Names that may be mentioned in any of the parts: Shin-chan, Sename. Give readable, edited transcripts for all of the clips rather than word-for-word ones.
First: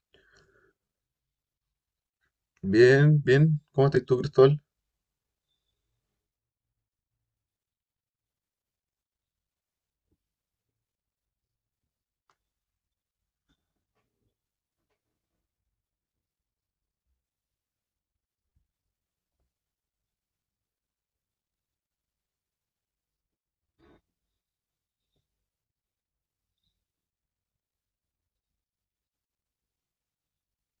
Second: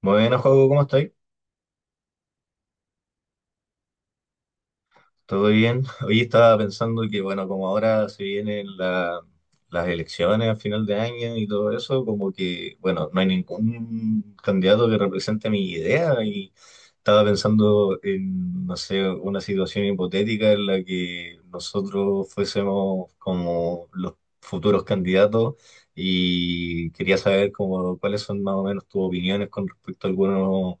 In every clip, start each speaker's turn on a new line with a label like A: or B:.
A: Bueno, Joaco, ¿cómo estás?
B: Bien, bien. ¿Cómo estás tú, Cristóbal?
A: ¿Todo bien? Hoy estaba pensando que, bueno, como ahora se vienen las elecciones a final de año y todo eso, como que, bueno, no hay ningún candidato que represente mi idea y estaba pensando en, no sé, una situación hipotética en la que nosotros fuésemos como los futuros candidatos y quería saber como cuáles son más o menos tus opiniones con respecto a algunos,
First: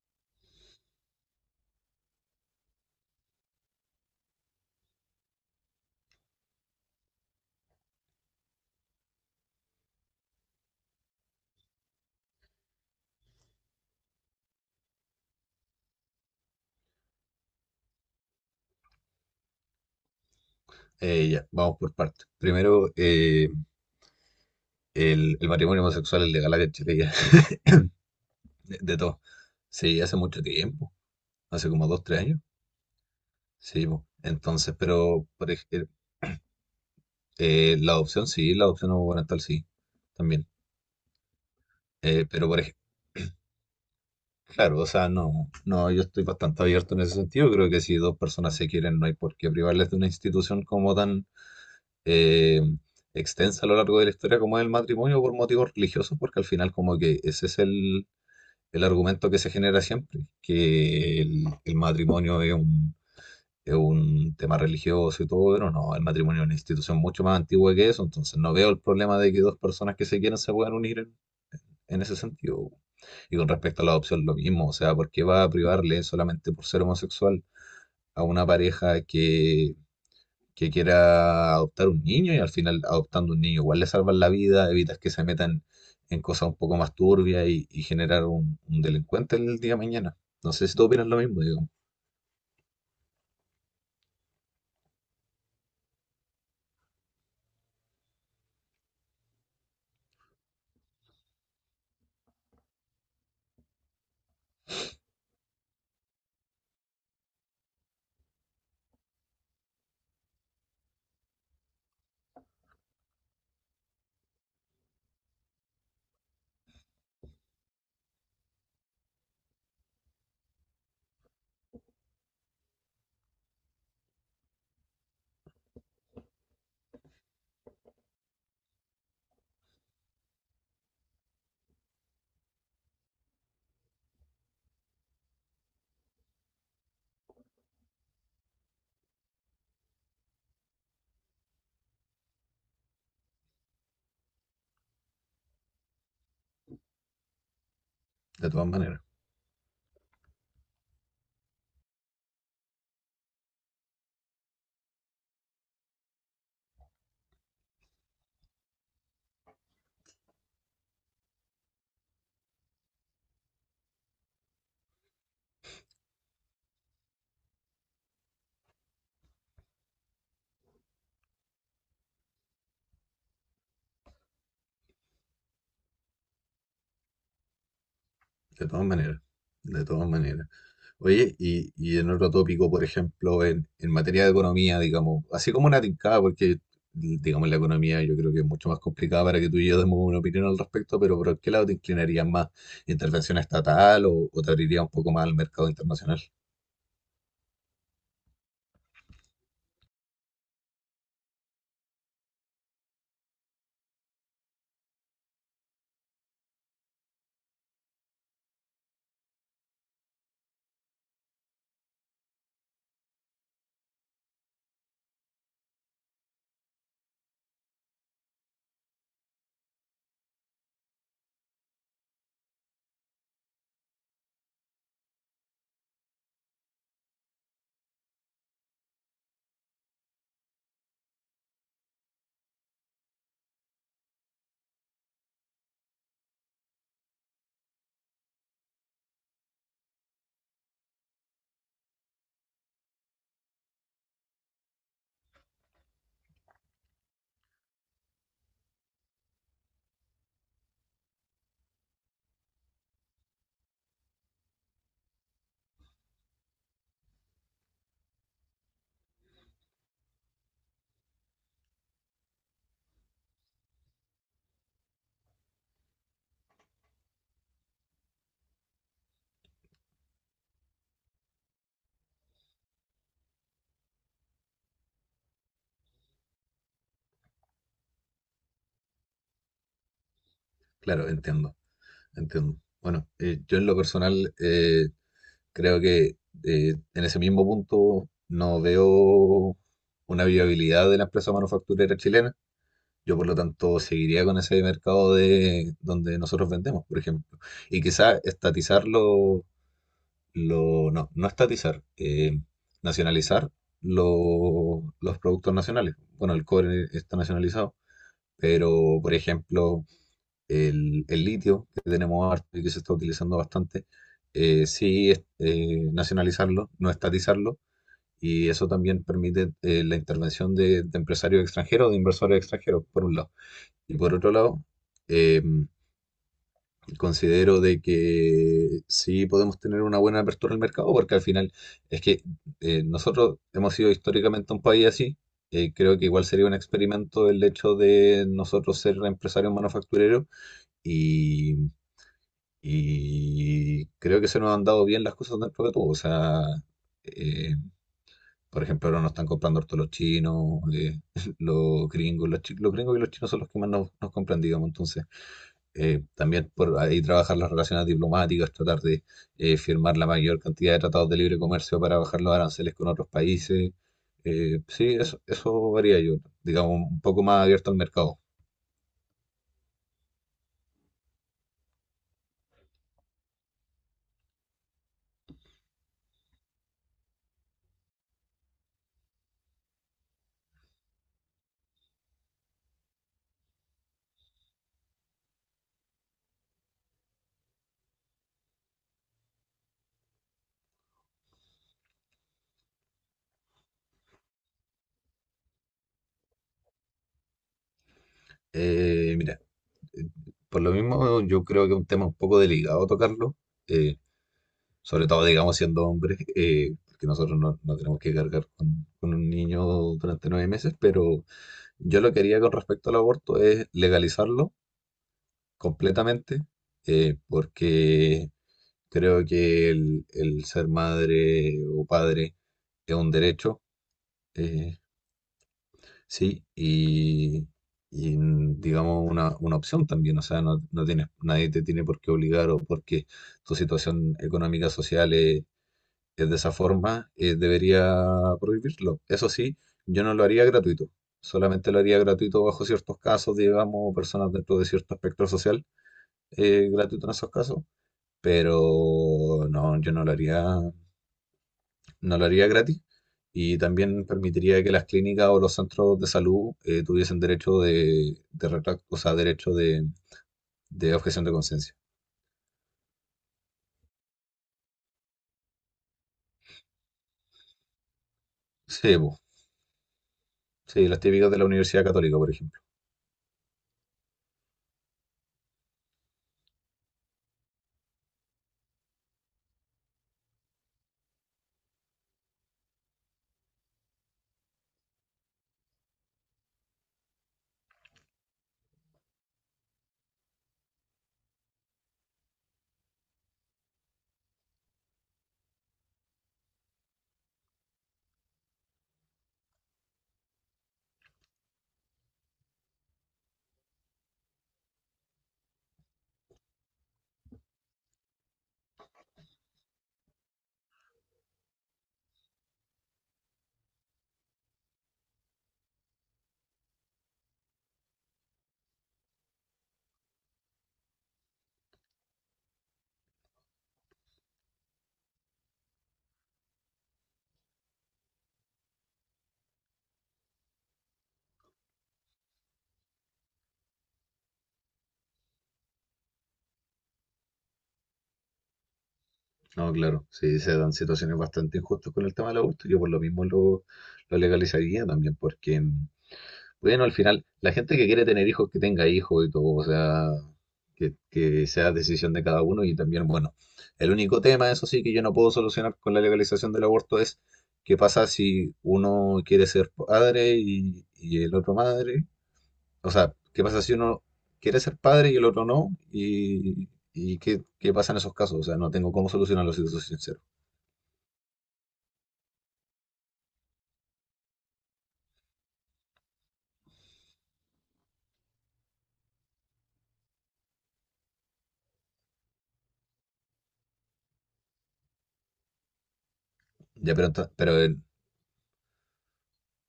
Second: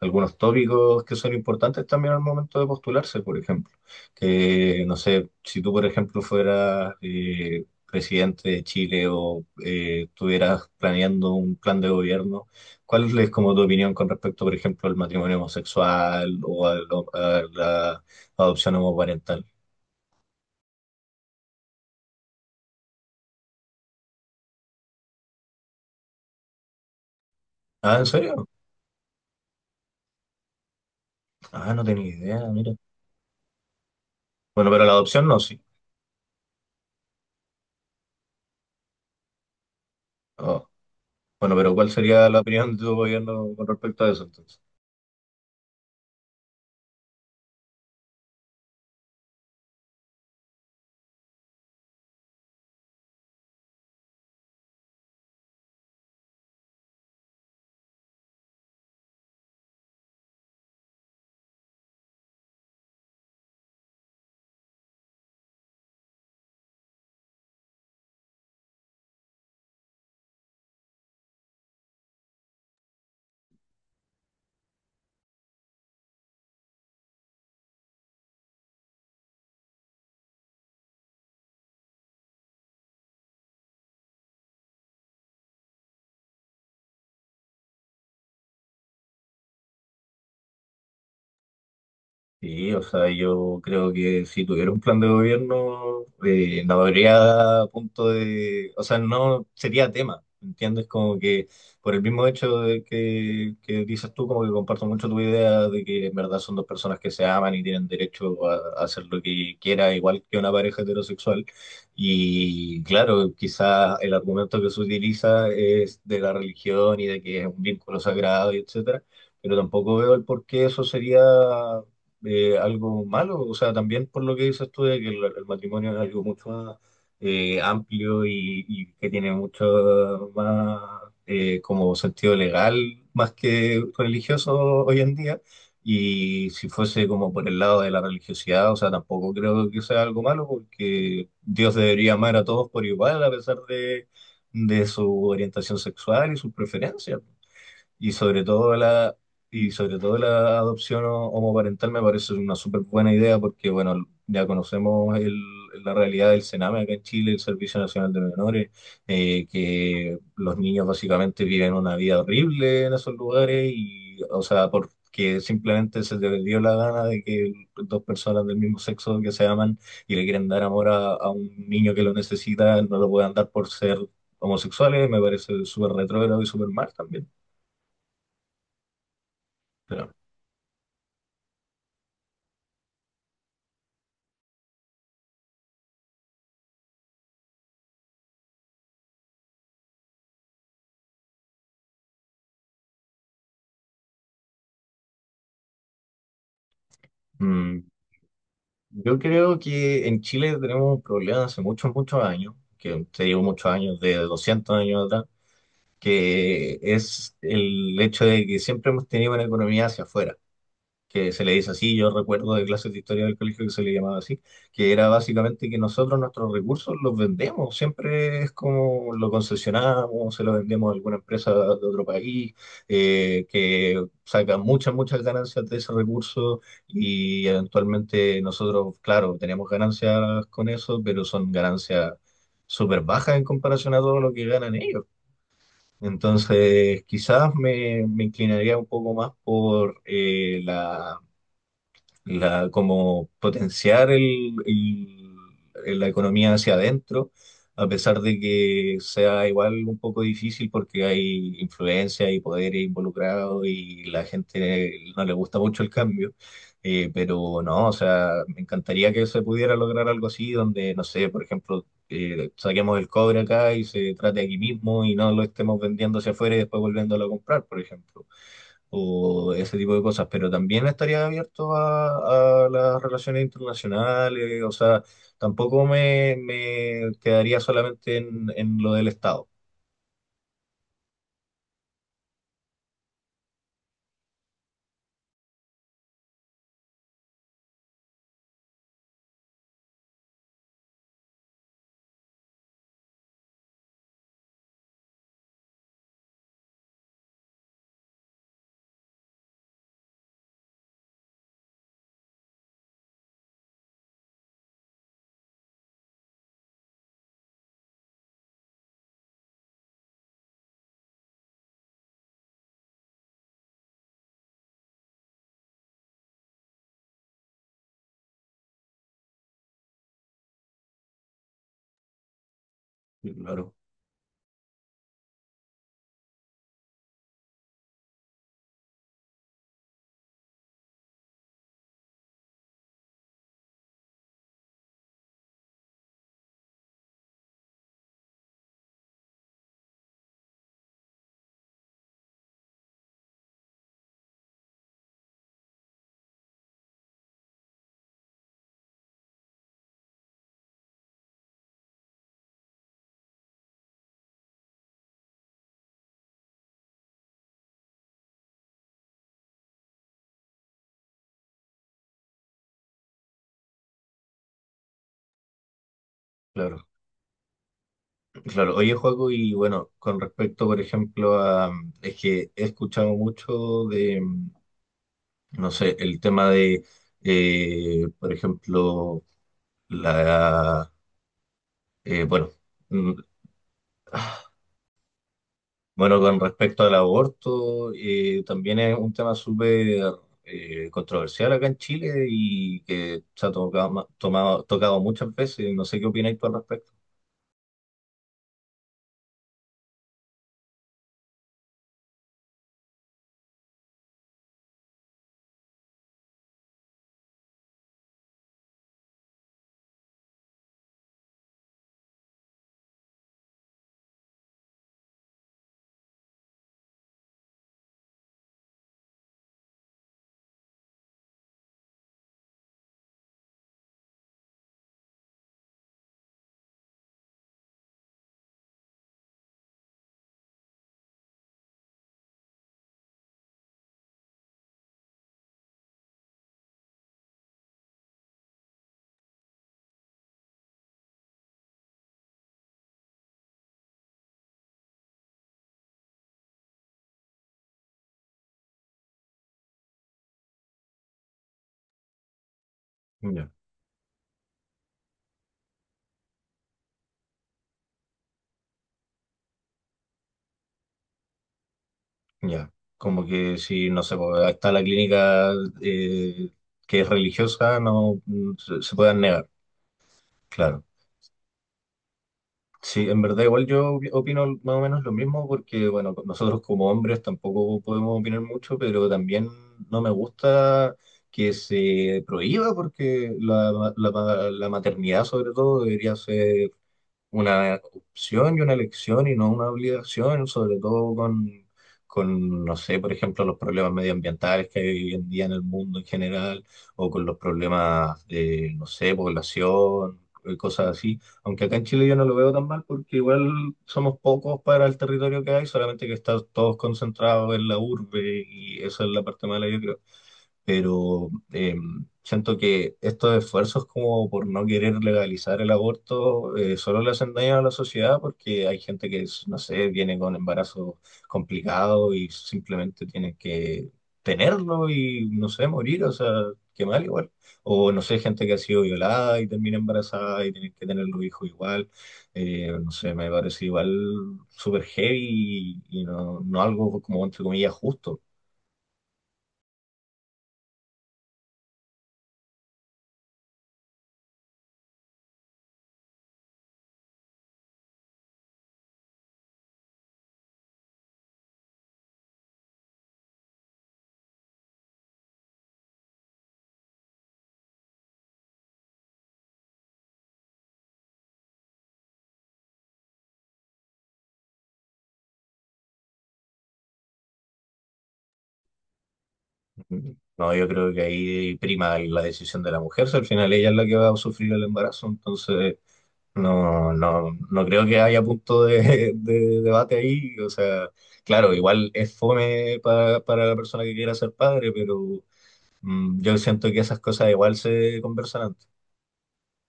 A: algunos tópicos que son importantes también al momento de postularse, por ejemplo que, no sé, si tú, por ejemplo, fueras presidente de Chile o estuvieras planeando un plan de gobierno, ¿cuál es como tu opinión con respecto, por ejemplo, al matrimonio homosexual o a la adopción homoparental?
B: Ya, vamos por partes. Primero, el matrimonio homosexual es legal acá en Chile ya,
A: Ah, ¿en serio?
B: de todo. Sí, hace mucho tiempo, hace
A: Ah, no
B: como dos,
A: tenía
B: tres años.
A: idea, mira.
B: Sí, po.
A: Bueno,
B: Entonces,
A: pero la adopción
B: pero
A: no,
B: por
A: sí.
B: ejemplo, la adopción sí, la adopción gubernamental sí, también.
A: Oh, bueno, pero ¿cuál sería la
B: Pero por
A: opinión
B: ejemplo,
A: de tu gobierno con respecto a eso entonces?
B: claro, o sea, no, yo estoy bastante abierto en ese sentido. Creo que si dos personas se quieren, no hay por qué privarles de una institución como tan eh, extensa a lo largo de la historia como es el matrimonio por motivos religiosos, porque al final como que ese es el argumento que se genera siempre, que el matrimonio es es un tema religioso y todo, pero no, el matrimonio es una institución mucho más antigua que eso, entonces no veo el problema de que dos personas que se quieren se puedan unir en ese sentido. Y con respecto a la adopción, lo mismo, o sea, ¿por qué va a privarle solamente por ser homosexual a una pareja que quiera adoptar un niño? Y al final adoptando un niño igual le salvan la vida, evitas que se metan en cosas un poco más turbias y generar un delincuente el día de mañana. No sé si tú opinas lo mismo, digo,
A: Sí, o sea, yo creo que si tuviera un plan de gobierno, no habría punto de, o sea, no sería tema, ¿entiendes? Como que por el mismo hecho de que dices tú, como que comparto mucho tu idea de que en verdad son dos personas que se aman y tienen derecho a hacer lo que quiera, igual que una pareja heterosexual. Y claro, quizás el argumento que se utiliza es de la religión y de que es un vínculo sagrado y etcétera, pero tampoco veo el por qué eso sería algo malo, o sea, también por lo que dices tú de que el matrimonio es algo mucho más amplio y que tiene mucho más como sentido legal más que religioso hoy en día. Y si fuese como por el lado de la religiosidad, o sea, tampoco creo que sea algo malo porque Dios debería amar a todos por igual a pesar de su orientación sexual y sus preferencias. Y sobre
B: de todas
A: todo
B: maneras,
A: la, y sobre todo la adopción homoparental me parece una súper buena idea porque, bueno, ya conocemos la realidad del Sename acá en Chile, el Servicio Nacional de Menores, que los niños básicamente viven una vida horrible en esos lugares y, o sea, porque simplemente se les dio la gana de que dos personas del mismo sexo que se aman y le quieren dar amor a un niño que lo necesita, no lo puedan dar por ser homosexuales, me parece súper retrógrado y súper mal también.
B: de todas maneras, de todas maneras. Oye, y en otro tópico, por ejemplo, en materia de economía, digamos, así como una tincada, porque digamos la economía yo creo que es mucho más complicada para que tú y yo demos una opinión al respecto, pero ¿por qué lado te inclinarías más? ¿Intervención estatal o te abriría un poco más al mercado internacional?
A: Mm, Yo creo que en Chile tenemos un problema hace muchos, muchos años, que te digo muchos años, de 200 años atrás, que es el hecho de que siempre hemos tenido una economía hacia afuera que se le dice así, yo recuerdo de clases de historia del colegio que se le llamaba así, que era básicamente que nosotros nuestros recursos los vendemos, siempre es como lo concesionamos, se lo vendemos a alguna empresa de otro país, que saca muchas, muchas ganancias de ese recurso y eventualmente nosotros, claro, tenemos ganancias con eso, pero son ganancias súper bajas en comparación a todo lo que ganan ellos. Entonces, quizás me inclinaría un poco más por como potenciar la economía hacia adentro, a pesar de que sea igual un poco difícil porque hay influencia y poderes involucrados y la gente no le gusta mucho el cambio. Pero no, o sea, me encantaría que se pudiera lograr algo así, donde, no sé, por ejemplo, saquemos el cobre acá y se trate aquí mismo y no lo estemos vendiendo hacia afuera y después volviéndolo a comprar, por ejemplo, o ese tipo de cosas. Pero también estaría abierto a las relaciones internacionales, o sea, tampoco me quedaría solamente en lo del Estado.
B: Claro, entiendo, entiendo. Bueno, yo en lo personal creo que en ese mismo punto no veo una viabilidad de la empresa manufacturera chilena. Yo, por lo tanto, seguiría con ese mercado de donde nosotros vendemos, por ejemplo. Y quizá estatizarlo, lo, no, no estatizar, nacionalizar los productos nacionales. Bueno, el cobre está nacionalizado, pero, por ejemplo, el litio que tenemos harto y que se está utilizando bastante, nacionalizarlo, no estatizarlo, y eso también permite la intervención de empresarios extranjeros, de inversores extranjeros, por un lado.
A: Claro,
B: Y por otro lado, eh, considero de que sí podemos tener una buena apertura al mercado, porque al final es que nosotros hemos sido históricamente un país así. Eh, creo que igual sería un experimento el hecho de nosotros ser empresarios manufactureros y y creo que se nos han dado bien las cosas dentro de todo. O sea, eh, por ejemplo, ahora nos están comprando harto los chinos, los gringos, los gringos y los chinos son los que más nos compran, digamos. Entonces, también por ahí trabajar las relaciones diplomáticas, tratar de firmar la mayor cantidad de tratados de libre comercio para bajar los aranceles con otros países. Sí, eso varía yo, digamos,
A: claro,
B: un poco más abierto al mercado.
A: claro. Oye, Joaco, y bueno, con respecto, por ejemplo, es que he escuchado mucho de, no sé, el tema por ejemplo, La, bueno, mm, bueno, con respecto al aborto, también es un tema súper controversial acá en Chile y que se ha tocado, muchas veces. No sé qué opináis tú al respecto.
B: Mira, eh, por lo mismo yo creo que es un tema un poco delicado tocarlo. Eh, Sobre todo, digamos, siendo hombres, porque nosotros no, no tenemos que cargar con un niño durante 9 meses, pero yo lo que haría con respecto al aborto es legalizarlo completamente, porque creo que el ser madre o padre es un derecho, eh, sí, y, mm, digamos una opción también, o sea, no, no tienes, nadie te tiene por qué obligar o porque tu situación económica, social es de esa forma, debería prohibirlo. Eso sí, yo no lo haría gratuito. Solamente lo haría gratuito bajo ciertos casos, digamos, o personas dentro de cierto espectro social, gratuito en esos casos. Pero no, yo no lo haría, no lo haría gratis.
A: Ya,
B: Y también permitiría que las clínicas o los centros de salud tuviesen derecho de o sea, derecho de objeción de conciencia.
A: ya. Como que si, no sé, pues, ahí está la clínica eh, que es religiosa, no, se
B: Sí, po.
A: puedan negar. Claro.
B: Sí, las típicas de la Universidad Católica, por ejemplo.
A: Sí, en verdad igual yo opino más o menos lo mismo porque, bueno, nosotros como hombres tampoco podemos opinar mucho, pero también no me gusta que se prohíba porque la maternidad sobre todo debería ser una opción y una elección y no una obligación, sobre todo con, no sé, por ejemplo, los problemas medioambientales que hay hoy en día en el mundo en general, o con los problemas de, no sé, población, cosas así. Aunque acá en Chile yo no lo veo tan mal porque igual somos pocos para el territorio que hay, solamente que está todos concentrados en la urbe y esa es la parte mala, yo creo, pero siento que estos esfuerzos como por no querer legalizar el aborto solo le hacen daño a la sociedad porque hay gente que, es, no sé, viene con embarazo complicado y simplemente tiene que tenerlo y, no sé, morir, o sea, qué mal igual. O, no sé, gente que ha sido violada y termina embarazada y tiene que tener los hijos igual. No sé, me parece igual súper heavy y no, no algo como, entre comillas, justo.
B: No, claro, sí, se dan situaciones bastante injustas con el tema del aborto. Yo por lo mismo lo legalizaría también, porque, mm, bueno, al final, la gente que quiere tener hijos, que tenga hijos y todo, o sea, que sea decisión de cada uno. Y también, bueno, el único tema, eso sí, que yo no puedo solucionar con la legalización del aborto es qué pasa si uno quiere ser padre y el otro madre. O sea, qué pasa si uno quiere ser padre y el otro no, y qué, qué pasa en esos casos. O sea, no tengo cómo solucionarlo, si te soy sincero.
A: No, yo creo que ahí prima la decisión de la mujer, si al final ella es la que va a sufrir el embarazo, entonces no, no, no creo que haya punto de debate ahí. O sea, claro, igual es fome para la persona que quiera ser padre, pero yo siento que
B: Ya,
A: esas
B: pero,
A: cosas igual
B: pero,
A: se conversan antes.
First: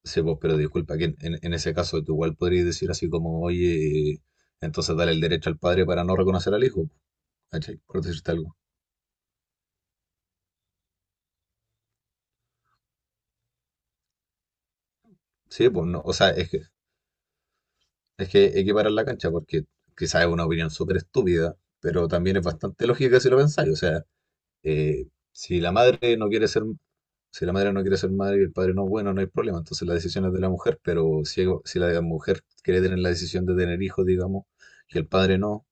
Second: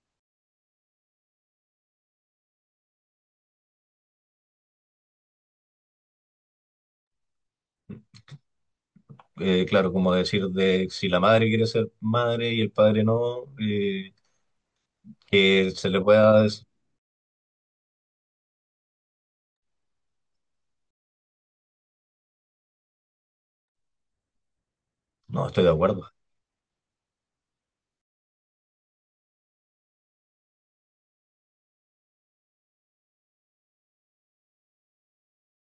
B: sí, pues, pero disculpa, que en ese caso tú igual podrías decir así como, oye, entonces dale el derecho al padre para no reconocer al hijo, ¿cachai? Por decirte algo.
A: Claro, como decir de si la madre quiere ser madre y el padre no,
B: Sí,
A: que
B: pues
A: se le
B: no, o sea,
A: pueda
B: es que equiparar la cancha porque quizás es una opinión súper estúpida, pero también es bastante lógica si lo pensáis. O sea, eh,
A: No,
B: si
A: estoy de
B: la
A: acuerdo.
B: madre no quiere ser, si la madre no quiere ser madre y el padre no, bueno, no hay problema, entonces la decisión es de la mujer, pero si, si la mujer quiere tener la decisión de tener hijos, digamos, y el padre no.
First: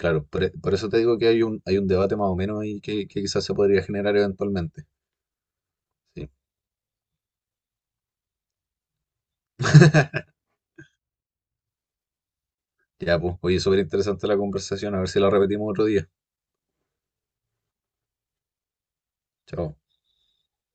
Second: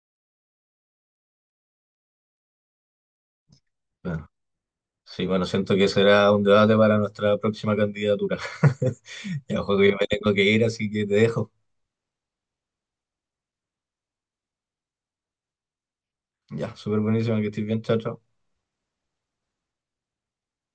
B: Claro, por, por eso te digo que hay un debate más o menos ahí que quizás se podría generar
A: Claro.
B: eventualmente.
A: Sí, bueno, siento que
B: Sí.
A: será un debate para nuestra próxima candidatura. Ya, Joaco, me tengo que ir, así que te dejo.
B: Ya, pues, oye, súper interesante la conversación, a ver si la repetimos otro día.
A: Ya, súper buenísimo que estés bien, chao, chao.
B: Chao.